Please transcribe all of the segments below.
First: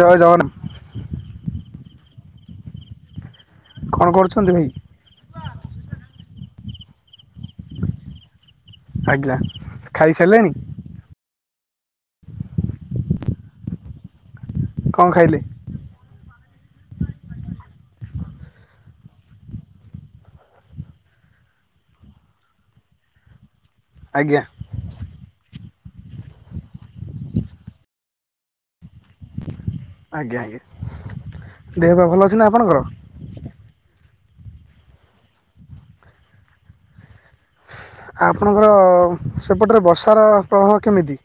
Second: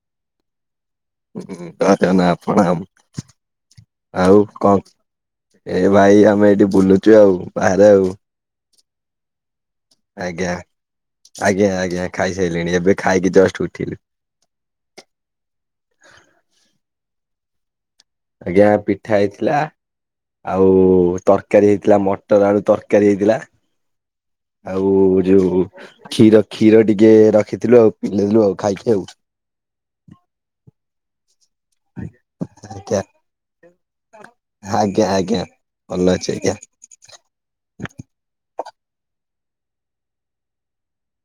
ଜୟ ଜଗନାଁ ହୁଁ ଧଦନା ଆପଣ ଆମ୍। କଣ ଆଉ କରୁଛନ୍ତି ଭାଇ କ? ଏ ଭାଇ ଆମେ ଏଇଠି ବୁଲୁଚୁ ଆଉ। ବାହାରେ ଆଉ। ଆଜ୍ଞା। ଖାଇସାରିଲେଣି ଆଜ୍ଞା। ଆଜ୍ଞା ଆଜ୍ଞା ଖାଇସାରିଲିଣି ଏବେ ଖାଇକି ଜଷ୍ଟ୍ ଉଠିଲି। କ ଖାଇଲେ? ଆଜ୍ଞା ପିଠା ହେଇଥିଲା ଆଉ ତକାରୀ ହେଇଥିଲା ମଟର ଆଳୁ ତକାରୀ ହେଇଥିଲା। ଆଜ୍ଞା। ଆଉ ଯଉ। କ୍ଷୀର କ୍ଷୀର ଟିକେ ରଖିଥିଲୁ ଆଉ ପିଇଦେଲୁ ଆଉ ଖାଇକି ଆଉ। ଆଜ୍ଞା ଆଜ୍ଞା। ଦେହ ପା ଭଲ ଅଛି ନା ଆପଣଙ୍କର? ଯା। ଆଜ୍ଞା ଆଜ୍ଞା। ଭଲ ଅଛି ଆଜ୍ଞା। ଆପଣଙ୍କର ସେପଟରେ ବର୍ଷାର ପ୍ରଭାବ କେମିତି?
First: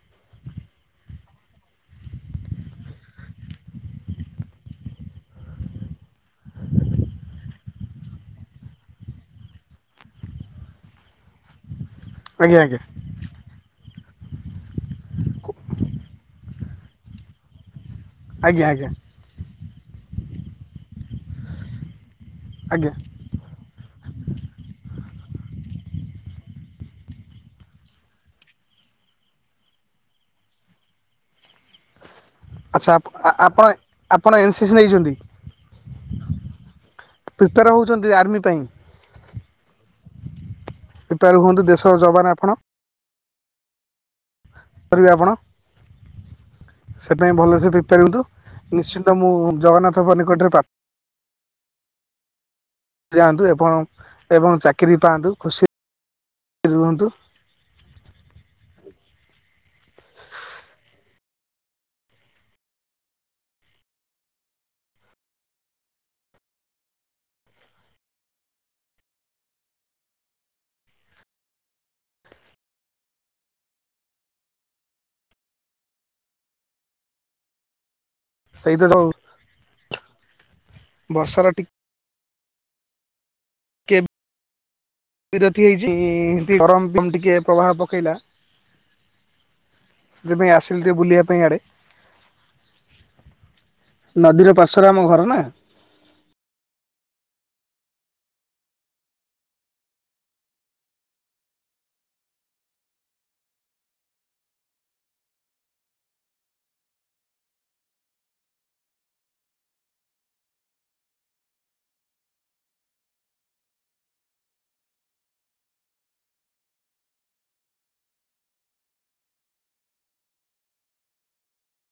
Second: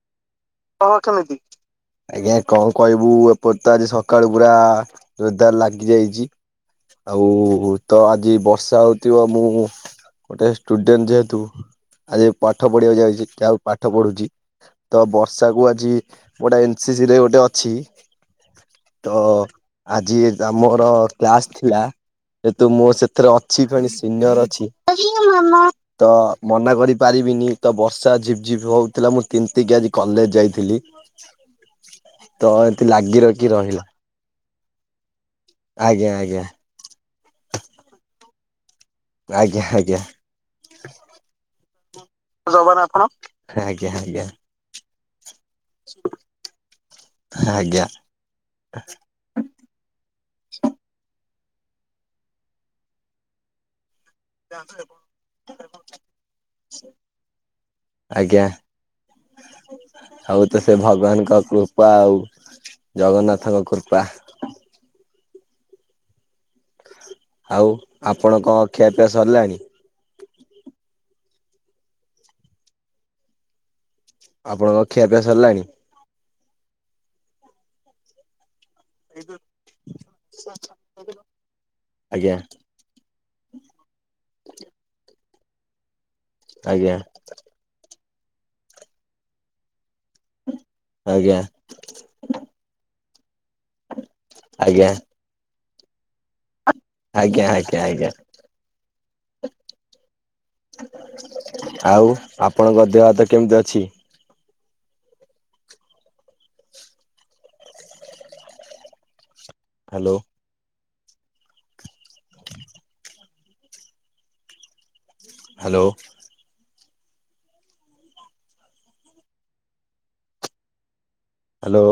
କଣ କେମିତି? ଆଜ୍ଞା କ କହିବୁ ଏପଟ ତ ଆଜି ସକାଳୁ ପୁରା ଜୋଦାର୍ ଲାଗି ଯାଇଚି ଆଉ ତ ଆଜି ବର୍ଷା ହଉଥିବ ମୁଁ ଗୋଟେ ଷ୍ଟୁଡେଣ୍ଟ୍ ଯେହେତୁ ଆଜି ଆଜ୍ଞା ପାଠ ଆଜ୍ଞା ପଢ଼ିବାକୁ ଯାଉଛି। ଯାହଉ ପାଠ ପଢ଼ୁଚି। ତ ବ ଷା କୁ ଆଜି। ଗୋଟେ ଏନ ସିସି ରେ ଗୋଟେ ଅଛି। ଆଜ୍ଞା ଆଜ୍ଞା। ତ। ଆଜି ଦାମର କ୍ଲାସ ଥିଲା। ଯେତୁ ମୁଁ ଆଜ୍ଞା ସେଥିରେ ଅ ଅଛି କହିଲେ ସିନିୟର ଅଛି। ଅଛି ହଁ ମାମା। ତ ମନା କରି ପାରିବିନି ତ ବର୍ଷା ଝିପ୍ ଝିପ୍ ହଉଥିଲା ମୁଁ ତିନ୍ତିକି ଆଜି କଲେଜେ ଯାଇଥିଲି। ତ ଏମିତି ଆଚ୍ଛା ଲାଗି ରଖି ଆପଣ ରହିଲା ଆ ଆପଣ ଏନ୍ସିସ୍ ନେଇଛନ୍ତି? ଆଜ୍ଞା ଆଜ୍ଞା। ପ୍ରିପେୟାର ହେଉଛନ୍ତି ଆର୍ମି ପାଇଁ? ଆଜ୍ଞା ଆଜ୍ଞା। ପ୍ରିପେୟାର ହୁଅନ୍ତୁ ଦେଶର ଯବାନ ଆପଣ ଜବାର ଆପଣ। ଆଜ୍ଞା ଆଜ୍ଞା। କରିବେ ଆପଣ। ସେ ପାଇଁ ଭଲସେ ଆଜ୍ଞା ପ୍ରିପାୟର ହୁଅନ୍ତୁ। ନିଶ୍ଚି ତ ମୁଁ ଜଗନ୍ନାଥ କ ନିକଟରେ ପ୍ରା ଯାଆନ୍ତୁ ଏବଂ ଏବଂ ଚାକିରିୀ ପାଆନ୍ତୁ ଖୁସି ରୁହନ୍ତୁ। ଆଜ୍ଞା। ସବୁତ ସେ ଭଗବାନଙ୍କ କୃପା ଆଉ ଜଗନ୍ନାଥଙ୍କ କୃପା। ଆଉ ଆପଣଙ୍କ ଖିଆପିଆ ସରିଲାଣି? ଆପଣଙ୍କ ଖିଆପିଆ ସରିଲାଣି? ସେଇତ ଯୋଉ ବର୍ଷର ଟି ଆଜ୍ଞା। ଟିକେ [unintelligible] ବିରତି ହେଛି ଗରମ ଆଜ୍ଞା [inaudible] ଟିକେ ପ୍ରଭାବ ପକେଇଲା ସେଥିପାଇଁ ଆସିଲି ଟେ ବୁଲିଆ ଆଜ୍ଞା ପାଇଁ ଆଡ଼େ। ନଦୀର ଆଜ୍ଞା ପାର୍ଶ୍ଵରେ ଆମ ଘର ନା ଆଜ୍ଞା ଆଜ୍ଞା ଆଜ୍ଞା। ଆଉ ଆପଣଙ୍କ ଦେହ ହାତ କେମିତି ଅଛି? ହାଲୋ। ହାଲୋ। ହାଲୋ।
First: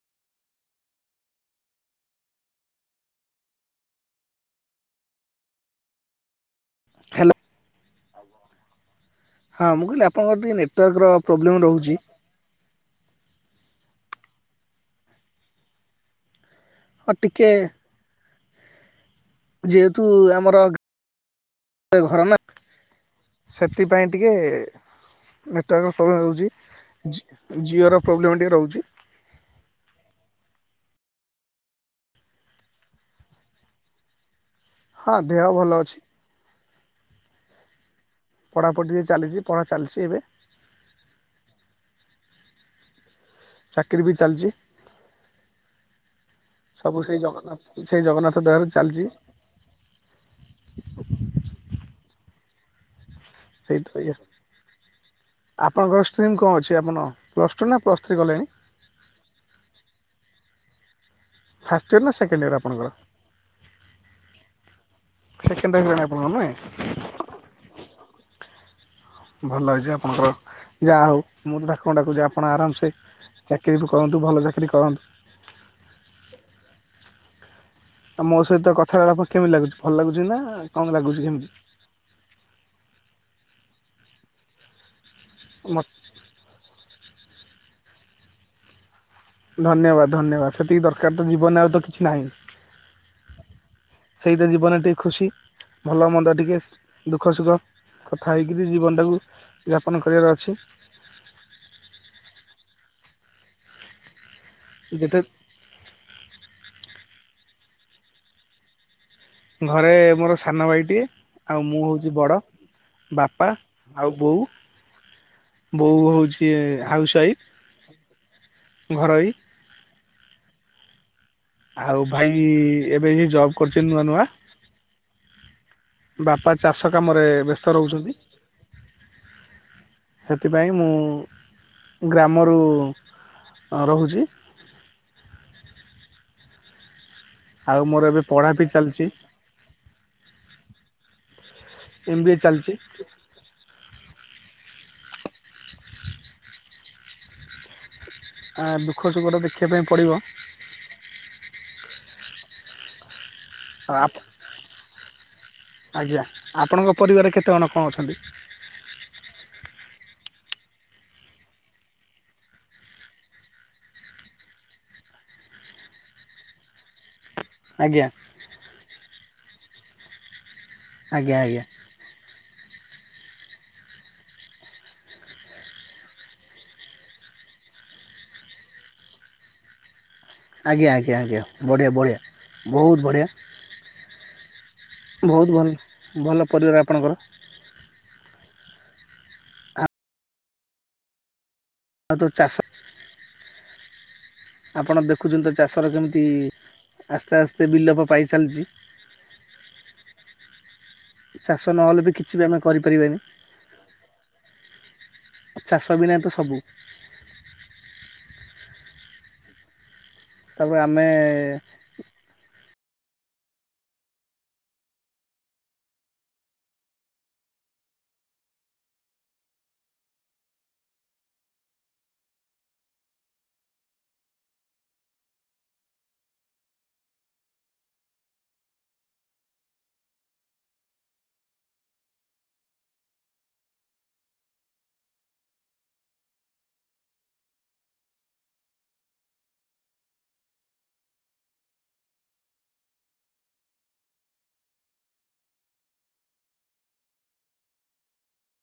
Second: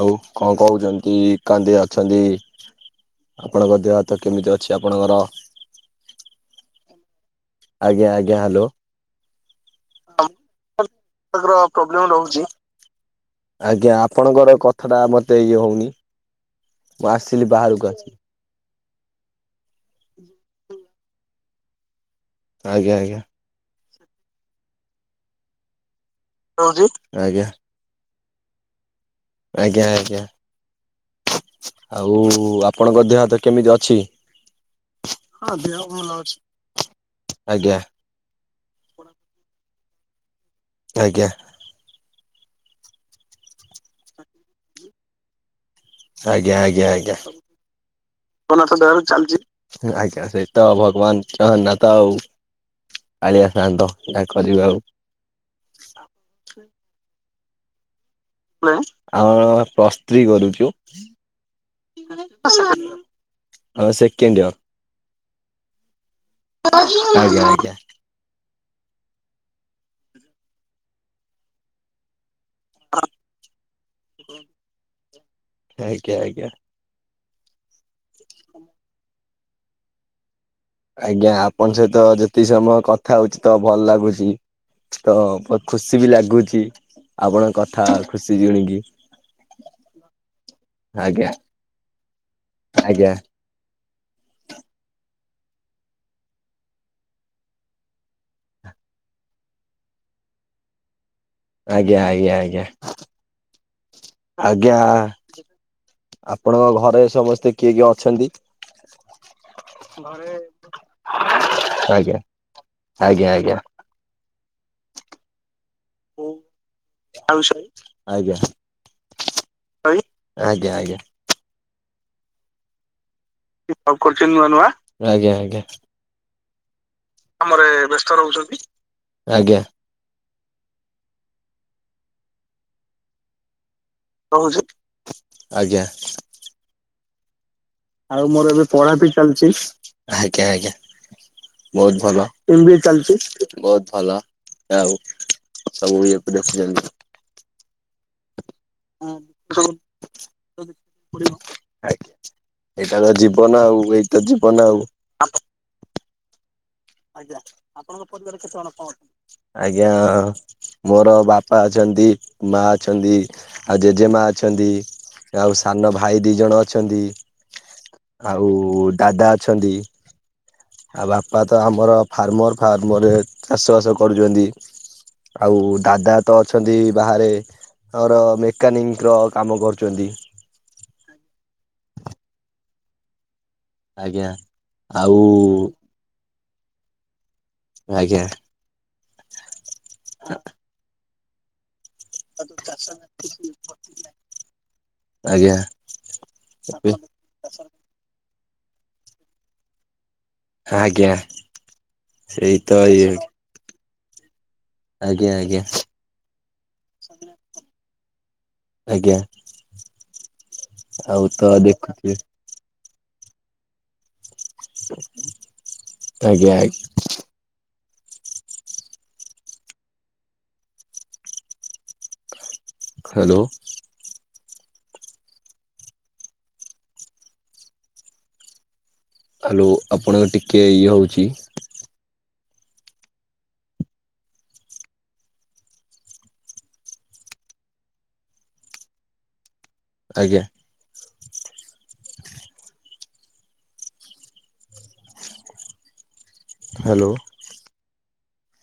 ଆଉ କଁ କହୁଚନ୍ତି କାନ୍ଦି ଅଛନ୍ତି ଆପଣଙ୍କ ଦେହ ହାତ କେମିତି ଅଛି ଆପଣଙ୍କର? ହ୍ୟାଲୋ ଆଜ୍ଞ ଆଜ୍ଞା ହାଲୋ। ହାଁ ମୁଁ କହିଲି ଆପଣଙ୍କର ଟିକିଏ ନେଟୱାର୍କର ପ୍ରୋବ୍ଲେମ୍ ରହୁଛି। ଆଜ୍ଞା ଆପଣଙ୍କର କଥାଟା ମତେ ଇଏ ହଉନି। ମୁଁ ହଁ ଆସିଲି ଟିକେ ବାହାରକୁ ଆସି ଯେହେତୁ ଆମର ଘ ଘର ନା ଆଜ୍ଞା ଆଜ୍ଞା। ସେଥିପାଇଁ ଟିକେ ନେଟୱାର୍କ ପ୍ରୋବ୍ଲେମ୍ ଆଜ୍ଞା ହଉଛି ଜିଓର ପ୍ରୋବଲେମ୍ ଟିକେ ରହୁଛି। ଆଜ୍ଞା ଆଜ୍ଞା। ଆଉ ଆପଣଙ୍କ ଦେହହାତ କେମିତି ଅଛି? ହଁ ଦେହ ଭଲ ଅଛି ଆଜ୍ଞା। ପଢ଼ାପଢ଼ିି ଟିକେ ଚାଲିଚି ପଢ଼ା ଚାଲିଛି ଏବେ। ଆଜ୍ଞା। ଚାକିରୀ ବି ଚାଲ୍ ଚି। ଆଜ୍ଞା ଆଜ୍ଞା ସବୁ ଆଜ୍ଞା। ସେଇ ଜଗନ୍ନାଥ ସେଇ ଜଗନ୍ନାଥ ଦୟାରୁ ଚାଲିଛି ଆଜ୍ଞା ସେଇ ତ ଭଗବାନ୍ ତ ଅନାଥ ଉ। କାଳିଆ ସେଇତ ସାନ୍ତ ଇଏ ଯାହା କରିବ ଆଉ। ଆପଣଙ୍କର ଷ୍ଟ୍ରିମ୍ କଁ ଅଛି ଆପଣ ପ୍ଲସ୍ ଟୁ ନା ପ୍ଲସ୍ ଥ୍ରୀ କଲେଣି? [unintelligible] ଆ ପ୍ଲସ୍ ଥ୍ରୀ କରୁଛୁ। ଫାଷ୍ଟ ଇୟର୍ ନା ସେକେଣ୍ଡ ଇୟର୍ ଆପଣଙ୍କର ହଁ ସେକିଣ୍ଡିଅ। ସେକେଣ୍ଡ ଟାଇମ୍ [unintelligible] ଆପଣ ନୁହେଁ। ଆଜ୍ଞା ଆଜ୍ଞା। ଭଲ ହେଇଛି ଆପଣଙ୍କର ଯାହା ହଉ ମୁଁ ତ ଠାକୁର ଙ୍କୁ ଡାକୁଚି ଆପଣ ଆରାମ୍ ସେ ଚାକିରି ବି କରନ୍ତୁ ଭଲ ଚାକିରି କରନ୍ତୁ। ଆଜ୍ଞା ଆଜ୍ଞା। ଆଉ ମୋ ସହିତ କଥାହେଲା ପରେ କେମିତି ଲାଗୁଛି, ଭଲ ଲାଗୁଛି ନା? କଣ ଲାଗୁଛି ଆଜ୍ଞା କେମିତି ଆପଣଙ୍କ ସହିତ ଯେତିକି ସମୟ କଥା ହଉଛି ତ ଭଲ ଲାଗୁଛି। ତ ବହୁତ ଖୁସି ବି ଲାଗୁଛି ଆପଣଙ୍କ କଥା ଖୁସି ଜିଣି କି। ଧନ୍ୟବାଦ ଧନ୍ୟବାଦ ସେତିକି ଦରକାର ତ ଆଜ୍ଞା ଜୀବନରେ ଆଉ ତ କିଛି ନାହିଁ। ଆଜ୍ଞା ସେଇତ ଜୀବନରେ ଟିକେ ଖୁସି, ଭଲମନ୍ଦ ଟିକେ ଦୁଃଖ ସୁଖ। କଥା ହେଇକିରି ଜୀବନଟାକୁ ଯାପନ କରିବାର ଅଛି। ଆଜ୍ଞା ଆଜ୍ଞା ଆଜ୍ଞା। ଆଜ୍ଞା ଯେତେ ଆପଣଙ୍କ ଘରେ ସମସ୍ତେ କିଏ କିଏ ଅଛନ୍ତି? ଘରେ ମୋର ସାନ ଭାଇଟିଏ ଆଉ ମୁଁ ହଉଛି ଆଜ୍ଞା ବଡ଼ ଆଜ୍ଞା ବାପା ଆଜ୍ଞା। ଆଉ ବୋଉ ବୋଉ ହଉଛି ହାଉସ ୱାଇଫ, ଘରୋଇ ପାଣି ଆଜ୍ଞା ଆଜ୍ଞା। ଆଉ ଭାଇ ଏବେ ହି ଜବ। ଜବ୍ କରୁଛି ନୂଆ ନୂଆ ଆଜ୍ଞା ଆଜ୍ଞା। ବାପା ଚାଷ କାମରେ ବ୍ୟସ୍ତ ରହୁଛନ୍ତି। ସେଥିପାଇଁ ମୁଁ ଗ୍ରାମରୁ ରହୁଛି। ରହୁଛି ଆଜ୍ଞା। ଆଉ ମୋର ଏବେ ପଢା ବି ଚାଲିଛି। ଆଜ୍ଞା ଆଜ୍ଞା ବହୁତ ଏମ୍ ଭଲ ବି ଏ ଚାଲିଛି ଏମ୍ବିଏ ଚାଲିଚି। ବହୁତ ଭଲ ଆଉ ସବୁ ଇଏକୁ ଦେଖୁଛନ୍ତି। ଆ ଦୁଃଖ ସୁଖ ତ ଦେଖିବା ପାଇଁ ପଡ଼ିବ। ଆଜ୍ଞା ଏଇଟା ତ ଜୀବନ ଆଉ ଏଇ ତ ଜୀବନ ଆଉ। ଆଜ୍ଞା। ଆପଣଙ୍କ ପରିବାରରେ କେତେ ଜଣ କଣ ଅଛନ୍ତି? ଆଜ୍ଞା। ମୋର ବାପା ଅଛନ୍ତି, ମା ଅଛନ୍ତି, ଆଉ ଜେଜେମା ଅଛନ୍ତି। ଆଉ ସାନ ଭାଇ ଦୁଇ ଜଣ ଅଛନ୍ତି। ଆଜ୍ଞା। ଆଉ ଦାଦା ଅଛନ୍ତି ଆଉ ଆଜ୍ଞା ବାପା ତ ଆଜ୍ଞା ଆମର ଫାର୍ମର ଫାର୍ମରେ ଚାଷ ବାସ କରୁଚନ୍ତି। ଆଉ ଦାଦା ତ ଅଛନ୍ତି ବାହାରେ ଆମର ମେକାନିକ୍ ର କାମ କରୁଚନ୍ତି। ଆଜ୍ଞା ଆଜ୍ଞା ଆଜ୍ଞା ବଢ଼ିଆ ବଢ଼ିଆ ବହୁତ ବଢ଼ିଆ। ଆଜ୍ଞା ଆଉ ବହୁତ ଭଲ ଭଲ ପରିବାର ଆପଣଙ୍କର। ଆଜ୍ଞା। ଆଉ ତ ତାଙ୍କର ଯୋଉ ଚାଷ ଟିକେ କିଛି ପଛେଇ ଥିଲା। ଆପଣ ଦେଖୁଛନ୍ତି ତ ଚାଷର କେମିତି ଆସ୍ତେ ଆସ୍ତେ ବିଲୋପ ପାଇଚାଲିଛି। ଆଜ୍ଞା ଚାଷ ନହେଲେ ବି କିଛି ବି ଆମେ ସେଇତ ଇଏ କରିପାରିବାନି। ଆଜ୍ଞା ଆଜ୍ଞା ଚାଷ ବିନା ତ ସବୁ। ଆଜ୍ଞା ତାପରେ ଆମେ ଆଉ ତ ଦେଖୁଚି ଆଜ୍ଞା ଆଇ ହାଲୋ। ହାଲୋ ଆପଣଙ୍କର ଟିକେ ଇଏ ହଉଛି। ଆଜ୍ଞା। ହ୍ୟାଲୋ।